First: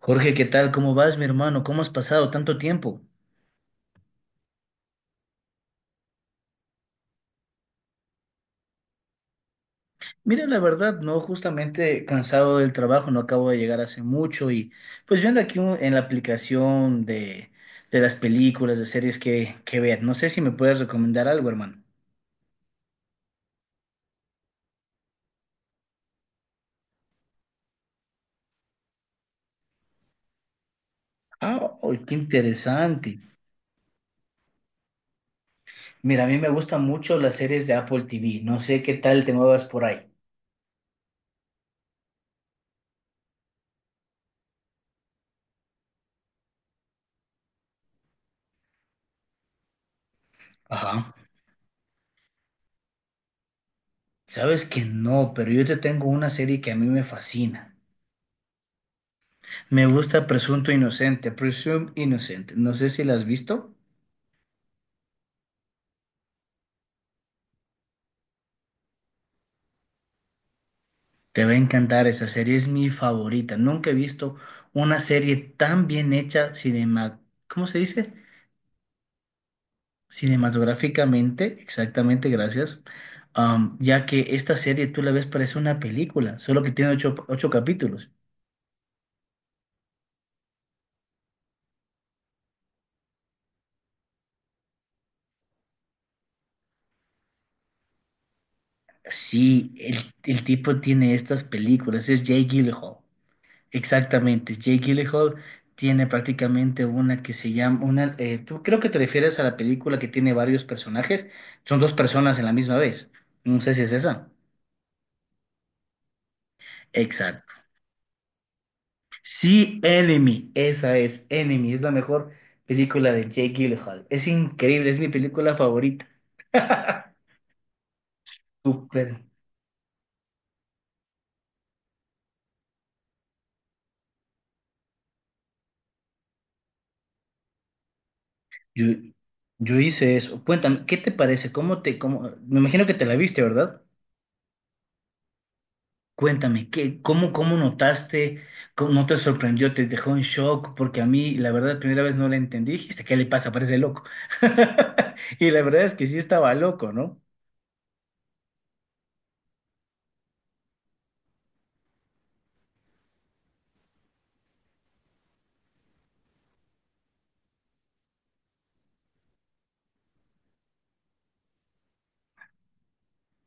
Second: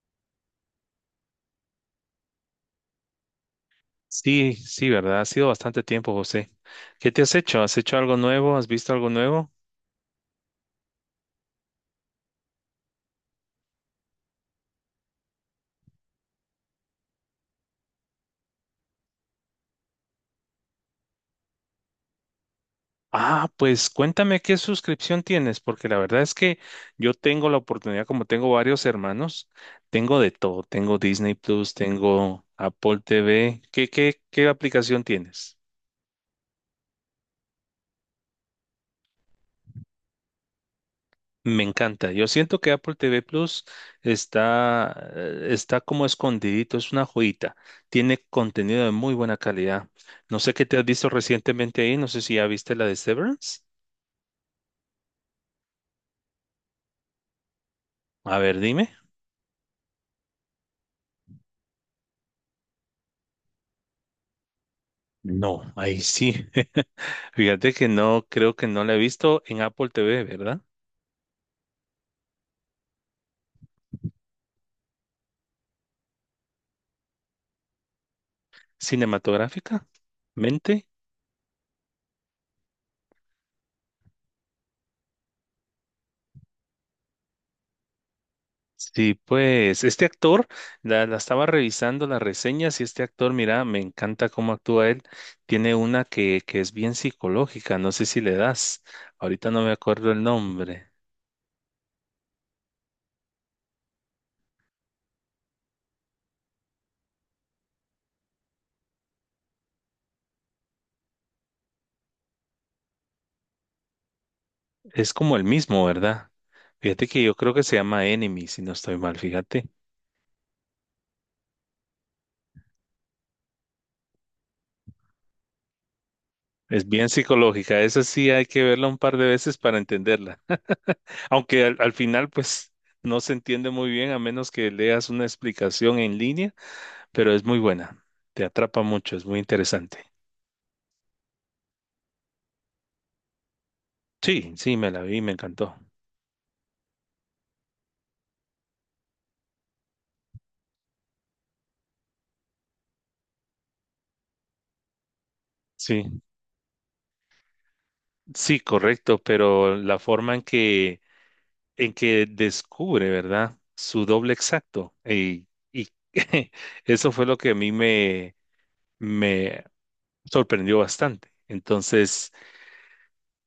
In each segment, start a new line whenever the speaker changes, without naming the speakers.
Jorge, ¿qué tal? ¿Cómo vas, mi hermano? ¿Cómo has pasado tanto tiempo?
Sí, sí, ¿verdad? Ha sido bastante tiempo, José. ¿Qué te has hecho? ¿Has hecho algo nuevo? ¿Has visto algo nuevo?
Mira, la verdad, no, justamente cansado del trabajo, no acabo de llegar hace mucho y pues viendo aquí en la aplicación de las películas, de series que ver, no sé si me puedes recomendar algo, hermano.
Ah, pues cuéntame qué suscripción tienes, porque la verdad es que yo tengo la oportunidad, como tengo varios hermanos, tengo de todo. Tengo Disney Plus,
Ah, oh, qué
tengo Apple
interesante.
TV. ¿Qué aplicación tienes?
Mira, a mí me gustan mucho las series de Apple TV, no sé qué tal te muevas por ahí.
Me encanta. Yo siento que Apple TV Plus está, está como escondidito, es una joyita. Tiene contenido de muy buena calidad. No sé qué te has visto
Ajá.
recientemente ahí, no sé si ya viste la de Severance.
Sabes que no, pero yo te tengo una serie que a mí me fascina.
A ver, dime.
Me gusta Presunto Inocente, Presume Innocent. No sé si la has visto.
No, ahí sí. Fíjate que no, creo que no la he visto en Apple TV, ¿verdad?
Te va a encantar esa serie, es mi favorita. Nunca he visto una serie tan bien hecha cinema, ¿cómo se dice?
Cinematográfica, mente.
Cinematográficamente, exactamente, gracias. Ya que esta serie tú la ves parece una película, solo que tiene ocho capítulos.
Sí, pues este actor, la estaba revisando las reseñas y este actor, mira, me encanta cómo actúa él. Tiene una que es bien psicológica, no sé si le das. Ahorita no
Sí,
me
el,
acuerdo el
el tipo
nombre.
tiene estas películas, es Jay Gyllenhaal. Exactamente, Jake Gyllenhaal tiene prácticamente una que se llama, una, tú creo que te refieres a la película que tiene varios personajes, son dos personas en la misma vez, no sé si es esa.
Es como el mismo, ¿verdad? Fíjate que yo creo
Exacto.
que se llama Enemy, si no estoy mal, fíjate.
Sí, Enemy, esa es Enemy, es la mejor película de Jake Gyllenhaal, es increíble, es mi película favorita.
Es bien psicológica, esa sí hay que verla un
Súper.
par de veces para entenderla. Aunque al final, pues, no se entiende muy bien a menos que leas una explicación en línea, pero es muy buena, te atrapa
Yo,
mucho, es muy
yo
interesante.
hice eso. Cuéntame, ¿qué te parece? ¿Cómo me imagino que te la viste, verdad?
Sí, sí, me la vi, me encantó.
Cuéntame, ¿qué, cómo notaste? ¿Cómo no te sorprendió? ¿Te dejó en shock? Porque a mí, la verdad, la primera vez no la entendí. Dijiste, ¿qué le pasa? Parece loco. Y la verdad es que sí
Sí,
estaba loco, ¿no?
sí, correcto, pero la forma en en que descubre, ¿verdad? Su doble exacto. Y eso fue lo que a mí me sorprendió bastante. Entonces,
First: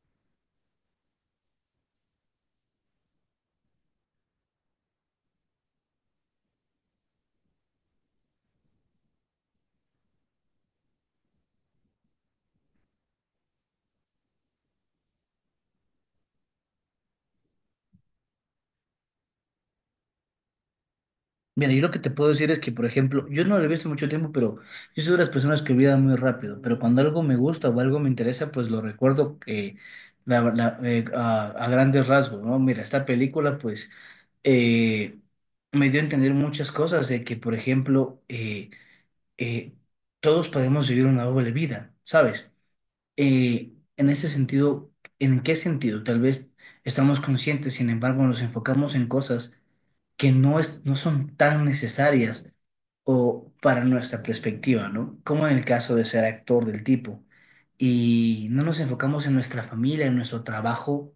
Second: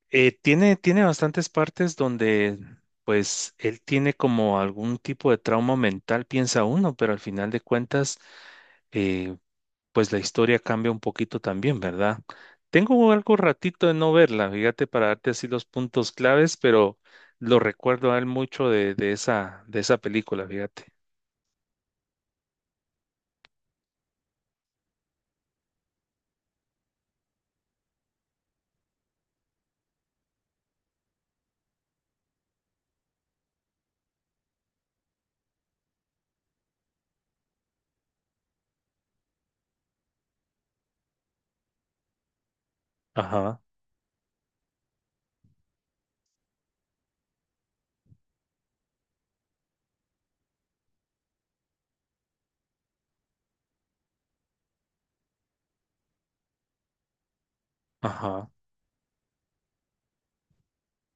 tiene bastantes partes donde, pues, él tiene como algún tipo de trauma mental, piensa uno, pero al final de cuentas, eh, pues la historia cambia un poquito también, ¿verdad? Tengo algo ratito de no verla, fíjate, para darte así los puntos claves, pero lo recuerdo a él mucho de esa película, fíjate.
Mira, yo lo que te puedo decir es que, por ejemplo, yo no lo he visto mucho tiempo, pero yo soy de las personas que olvidan muy rápido. Pero cuando algo me gusta o algo me interesa, pues lo recuerdo a grandes rasgos, ¿no? Mira, esta película, pues, eh, me dio a entender muchas cosas de que, por ejemplo, eh, todos podemos vivir una doble vida, ¿sabes?
Ajá,
En ese sentido, ¿en qué sentido? Tal vez estamos conscientes, sin embargo, nos enfocamos en cosas que no es, no son tan necesarias o para nuestra perspectiva, ¿no? Como en el caso de ser actor del tipo. Y
ajá,
no nos enfocamos en nuestra familia, en nuestro trabajo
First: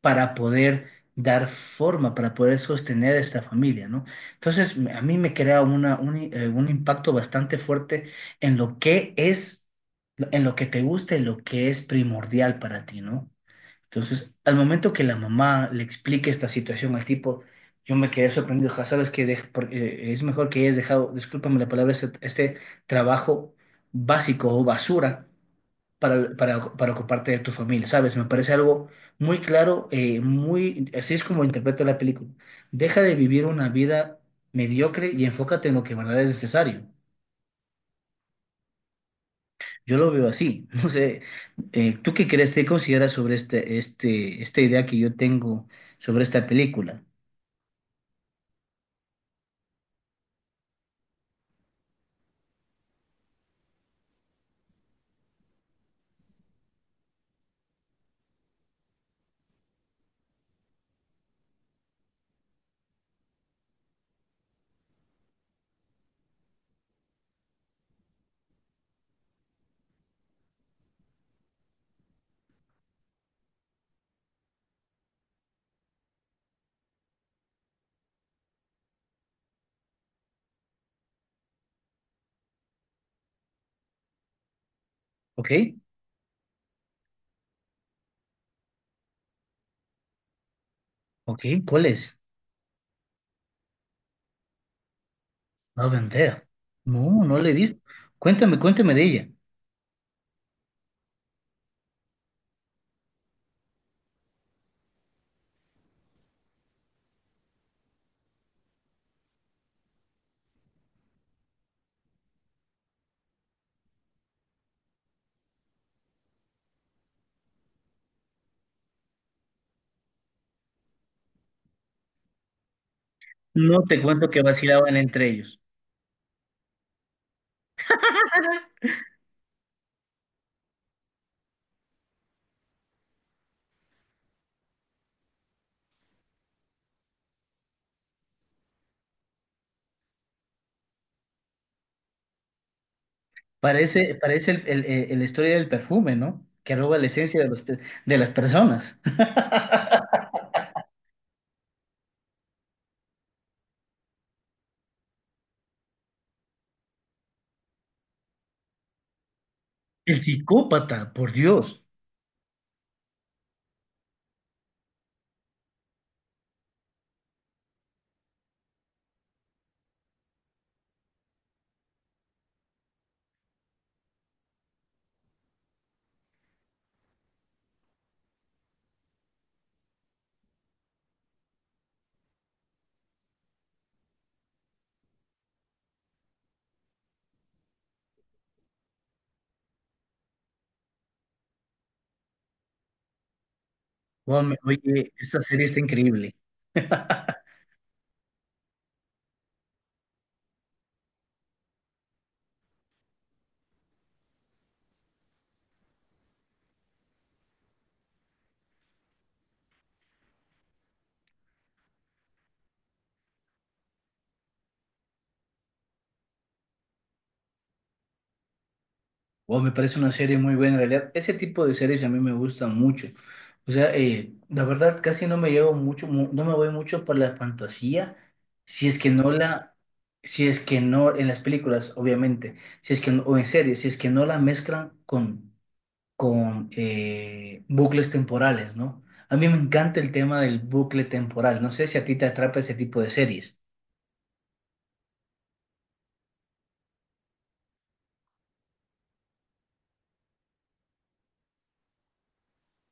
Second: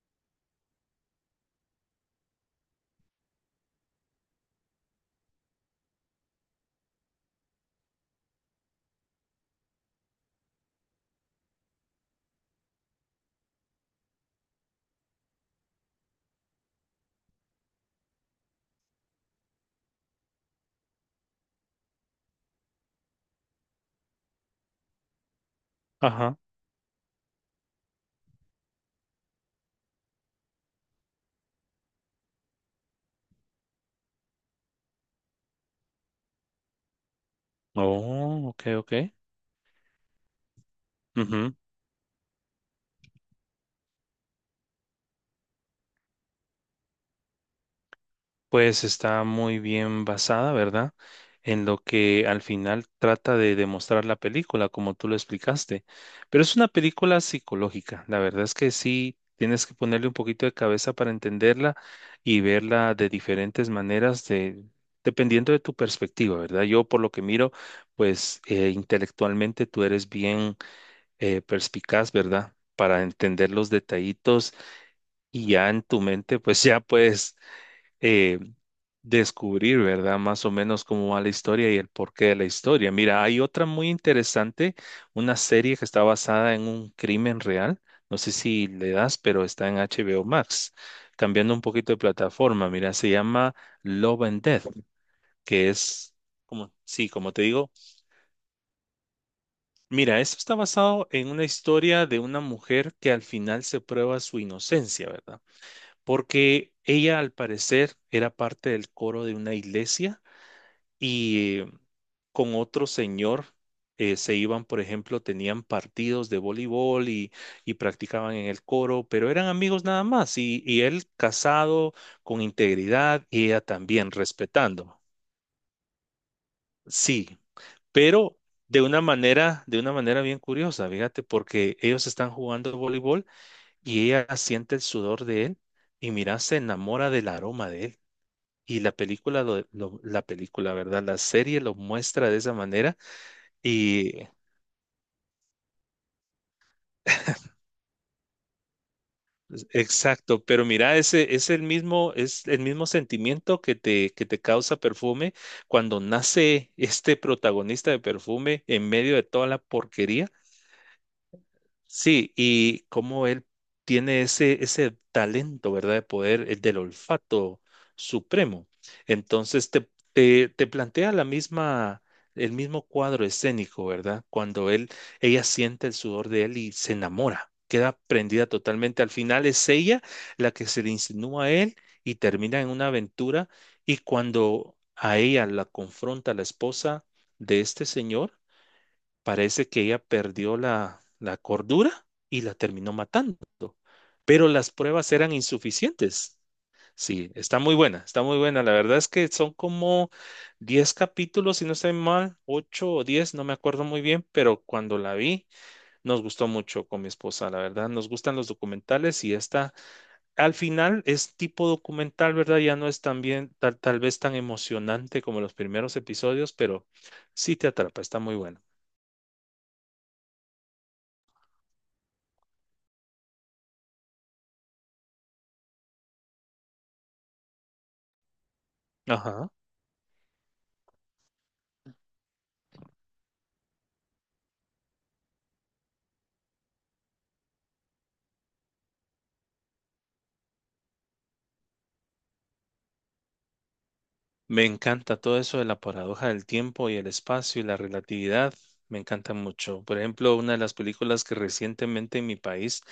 para poder dar forma, para poder sostener esta familia, ¿no? Entonces, a mí me crea un impacto bastante fuerte en lo que es, en lo que te gusta y lo que es primordial para ti, ¿no? Entonces, al momento que la mamá le explique esta situación al tipo, yo me quedé sorprendido, ja, sabes que es mejor que hayas dejado, discúlpame la palabra, este trabajo básico o basura para,
ajá.
para, para ocuparte de tu familia, ¿sabes? Me parece algo muy claro, así es como interpreto la película. Deja de vivir una vida mediocre y enfócate en lo que de verdad es necesario.
Oh, ok, ok.
Yo lo veo así. No sé, ¿tú qué crees, te consideras sobre esta idea que yo tengo sobre esta película?
Pues está muy bien basada, ¿verdad? En lo que al final trata de demostrar la película, como tú lo explicaste. Pero es una película psicológica. La verdad es que sí, tienes que ponerle un poquito de cabeza para entenderla y verla de diferentes maneras, de, dependiendo de tu perspectiva, ¿verdad? Yo por lo que miro, pues intelectualmente tú eres bien perspicaz, ¿verdad? Para entender los detallitos y ya en tu mente, pues ya puedes eh, descubrir, ¿verdad? Más o menos cómo va la historia y el porqué de la historia. Mira, hay otra muy interesante, una
¿Ok?
serie que está basada en un crimen real. No sé si le das, pero está en HBO Max.
¿Ok?
Cambiando un
¿Cuál
poquito de
es?
plataforma, mira, se llama Love and Death, que
No
es
vender.
como, sí,
No,
como
no
te
le he
digo,
visto. Cuéntame, cuéntame de ella.
mira, esto está basado en una historia de una mujer que al final se prueba su inocencia, ¿verdad? Porque ella al parecer era parte del coro de una iglesia y con otro señor, se iban, por ejemplo, tenían partidos de voleibol y practicaban en el coro, pero eran amigos nada más y él casado con integridad y ella
No te
también
cuento que vacilaban
respetando.
entre ellos.
Sí, pero de una manera bien curiosa, fíjate, porque ellos están jugando voleibol y ella siente el sudor de él y mira, se enamora del aroma de él. Y la película, la película, ¿verdad? La serie lo muestra de esa manera. Y
Parece la historia del perfume, ¿no? Que roba la esencia de las personas.
pues, exacto, pero mira, ese es el mismo sentimiento que que te causa perfume cuando nace este protagonista de perfume en medio de toda la
El
porquería.
psicópata, por Dios.
Sí, y cómo él tiene ese, ese talento, ¿verdad? De poder, el del olfato supremo. Entonces te plantea la misma, el mismo cuadro escénico, ¿verdad? Cuando él, ella siente el sudor de él y se enamora, queda prendida totalmente. Al final es ella la que se le insinúa a él y termina en una aventura. Y cuando a ella la confronta la esposa de este señor, parece que ella perdió la, la cordura y la terminó matando,
Wow,
pero las
oye,
pruebas eran
esta serie está increíble.
insuficientes. Sí, está muy buena, está muy buena. La verdad es que son como 10 capítulos, si no estoy mal, 8 o 10 no me acuerdo muy bien, pero cuando la vi nos gustó mucho con mi esposa, la verdad. Nos gustan los documentales y esta al final es tipo documental, ¿verdad? Ya no es tan bien, tal vez tan emocionante como los primeros episodios, pero sí te atrapa, está muy buena.
Wow, me parece una serie muy buena en realidad. Ese tipo de series a mí me gustan mucho. O sea, la verdad casi no me llevo mucho, no me voy mucho por la fantasía, si es que
Ajá.
si es que no en las películas, obviamente, si es que o en series, si es que no la mezclan con bucles temporales, ¿no? A mí me encanta el tema del bucle temporal. No sé si a ti te atrapa ese tipo de series.
Me encanta todo eso de la paradoja del tiempo y el espacio y la relatividad. Me encanta mucho. Por ejemplo, una de las películas que recientemente en mi país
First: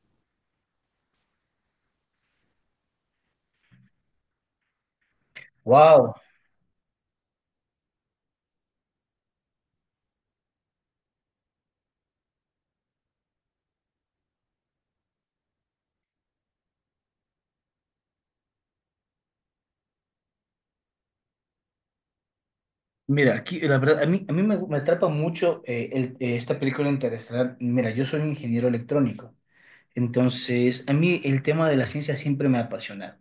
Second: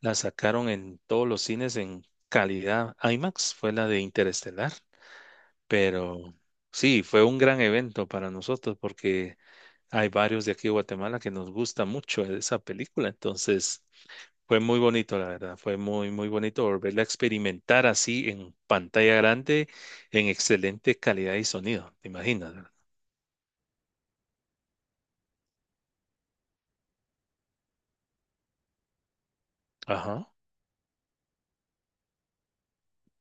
la sacaron en todos los cines en calidad IMAX fue la de Interestelar.
Wow.
Pero sí, fue un gran evento para nosotros porque hay varios de aquí de Guatemala que nos gusta mucho esa película. Entonces, fue muy bonito, la verdad, fue muy, muy bonito volverla a experimentar así en pantalla grande, en excelente calidad y sonido, te imaginas, ¿verdad?
Mira, aquí la verdad, a mí me atrapa mucho esta película interestelar. Mira, yo soy un ingeniero electrónico,
Ajá,
entonces a mí el tema de la ciencia siempre me ha apasionado.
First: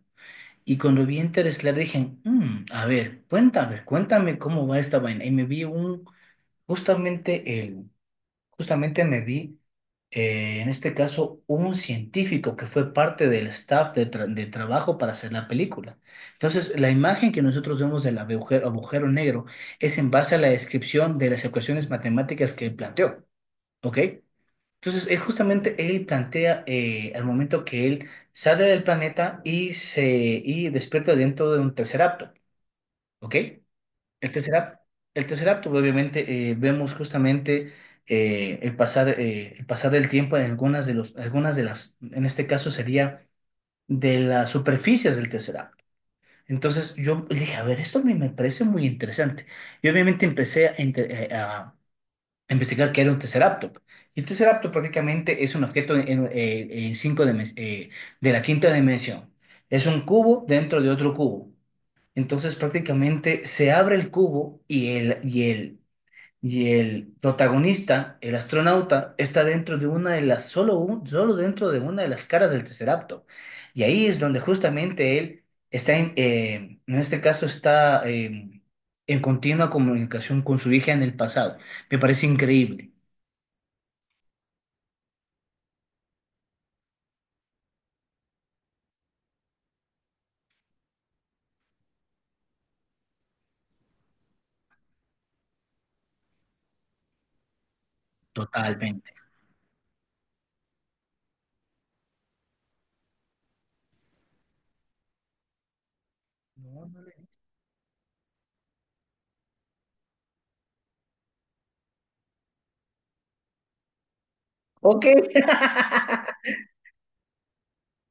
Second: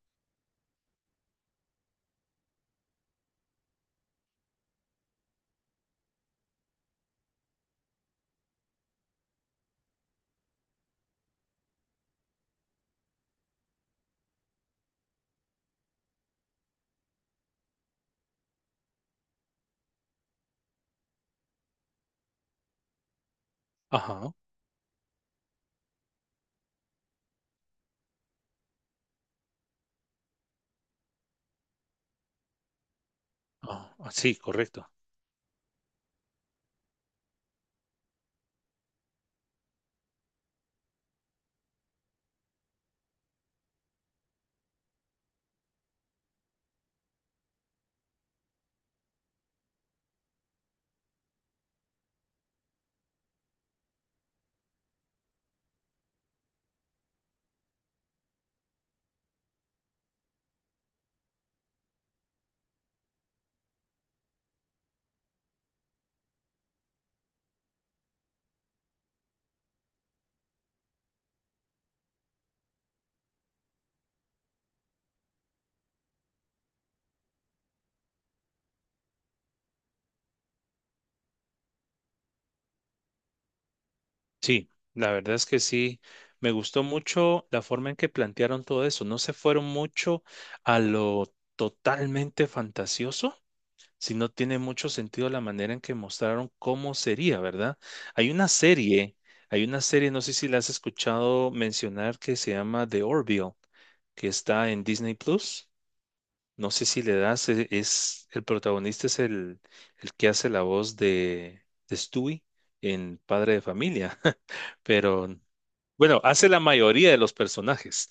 Y cuando vi Interestelar dije: A ver, cuéntame, cuéntame cómo va esta vaina". Y me vi justamente Justamente me vi, en este caso, un científico que fue parte del staff de trabajo para hacer la película. Entonces, la imagen que nosotros vemos del agujero negro es en base a la descripción de las ecuaciones matemáticas que él planteó, ¿ok?
ajá,
Entonces, él justamente él plantea al momento que él sale del planeta y despierta dentro de un tercer acto, ¿ok?
ajá, ah,
El
sí,
Tesseract,
correcto.
el Tesseract, obviamente, vemos justamente el pasar del tiempo en algunas de las, en este caso sería de las superficies del Tesseract. Entonces yo dije, a ver, esto me parece muy interesante. Y obviamente empecé a investigar qué era un Tesseractop. Y un Tesseractop prácticamente es un objeto en cinco de la quinta dimensión. Es un cubo dentro de otro cubo. Entonces prácticamente se abre el cubo y el protagonista, el astronauta, está dentro de una de las, solo, solo dentro de una de las caras del Tesseracto. Y ahí es donde justamente él está, en este caso está en continua comunicación con su hija en el pasado. Me parece increíble,
Sí, la verdad es que sí, me gustó mucho la forma en que plantearon todo eso, no se fueron mucho a lo totalmente fantasioso, si no tiene mucho sentido la manera en que mostraron cómo sería, ¿verdad? Hay una
totalmente.
serie, hay una serie, no sé si la has escuchado mencionar, que se llama The Orville, que está en Disney Plus. No
No,
sé
no
si le
le-
das, es, el protagonista es el que hace la voz de Stewie en Padre de Familia,
Ok.
pero bueno, hace la mayoría de los personajes.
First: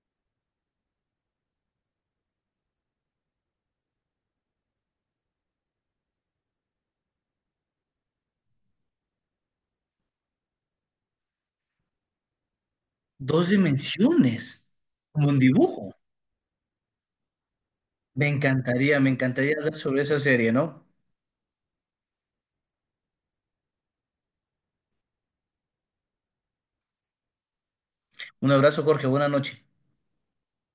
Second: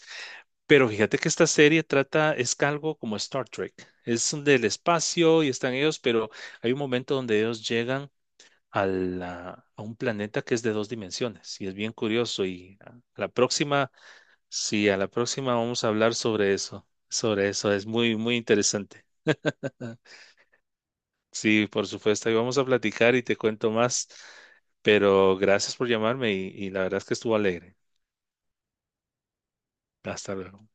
Pero fíjate que esta serie trata, es algo como Star Trek. Es un del espacio y están ellos, pero hay un momento donde ellos llegan a, a un planeta que es de dos dimensiones y es bien curioso. Y a la
Dos
próxima,
dimensiones,
sí, a la
como un
próxima vamos a
dibujo.
hablar sobre eso. Sobre eso, es muy, muy interesante.
Me encantaría hablar sobre esa serie, ¿no?
Sí, por supuesto, ahí vamos a platicar y te cuento más. Pero gracias por llamarme y la verdad es que estuvo alegre.
Un abrazo, Jorge. Buenas noches.
Hasta luego.